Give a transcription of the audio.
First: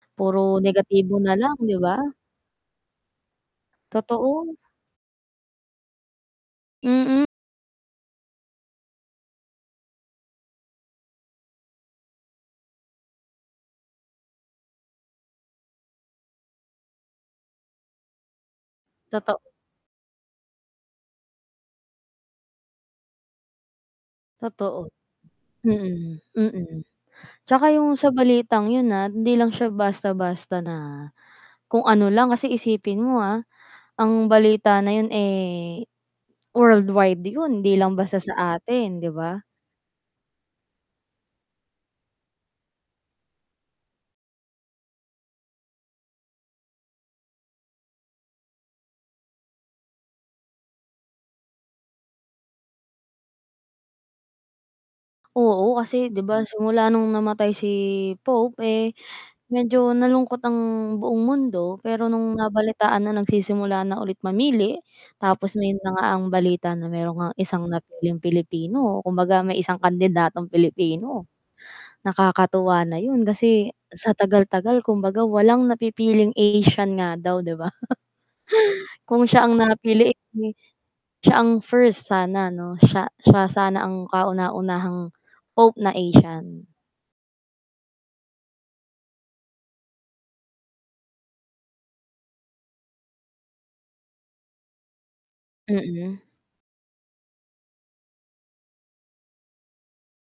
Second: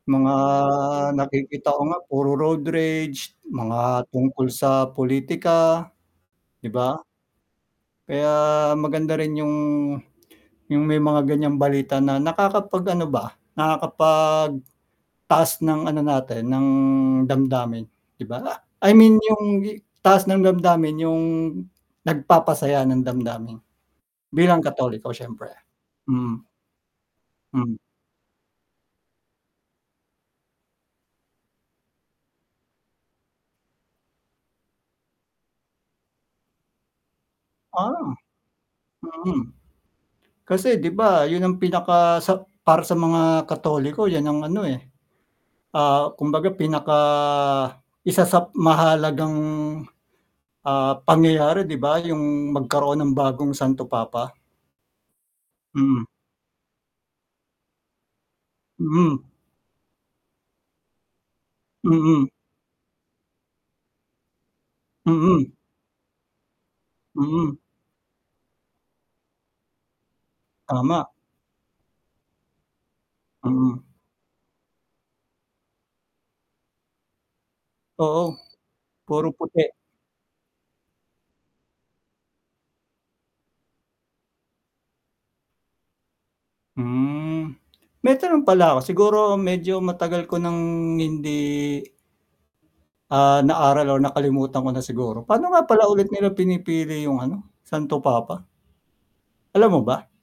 Mga Puro negatibo na lang, nakikita 'di ko ba? nga puro road rage, mga tungkol Totoo. sa politika, 'di ba? Mm. Kaya maganda rin 'yong 'yong may mga ganiyang balita na nakakapag-ano ba, nakakapagtaas ng ano natin, ng damdamin, 'di ba? I mean, Totoo. 'yong taas ng damdamin, 'yong nagpapasaya ng damdamin bilang Totoo, Katoliko siyempre, mhm, mm. mm. 'Tsaka Mhm. 'yong sa balitang 'yon, ah, hindi lang siya basta-basta na kung ano lang. Kasi isipin mo ah, ang balita na 'yon, eh, worldwide 'yon. Hindi lang Ah. basta sa atin, 'di ba? Mm. Kasi 'di ba 'yon ang pinaka sa para sa mga Katoliko 'yan ang ano, eh. Ah, kumbaga pinaka isa sa mahahalagang, ah, pangyayari, 'di ba, 'yong magkaroon ng bagong Santo Papa. Oo Mm. kasi, 'di ba, simula no'ng namatay si Pope, eh, Mm. medyo nalungkot ang buong mundo. Pero Mm. no'ng nabalitaan na nagsisimula na ulit mamili, Mm. tapos may na nga ang balita na mayro'n ngang Mm. isang napiling Pilipino, kumbaga may isang kandidatong Tama. Pilipino. Nakakatuwa na 'yon kasi Mm. sa tagal-tagal, kumbaga walang napipiling Asian nga daw, 'di ba. Oo, Kung puro siya ang puti. napili, eh, 'di siya ang first sana 'no, siya siya sana ang kauna-unahang pope na Asian. Hmm, may tanong pala ako siguro medyo matagal ko nang hindi ah, naaral o nakalimutan ko na siguro, paano nga pala ulit Mm. nila pinipili 'yong, ano, Santo Papa? Alam mo ba?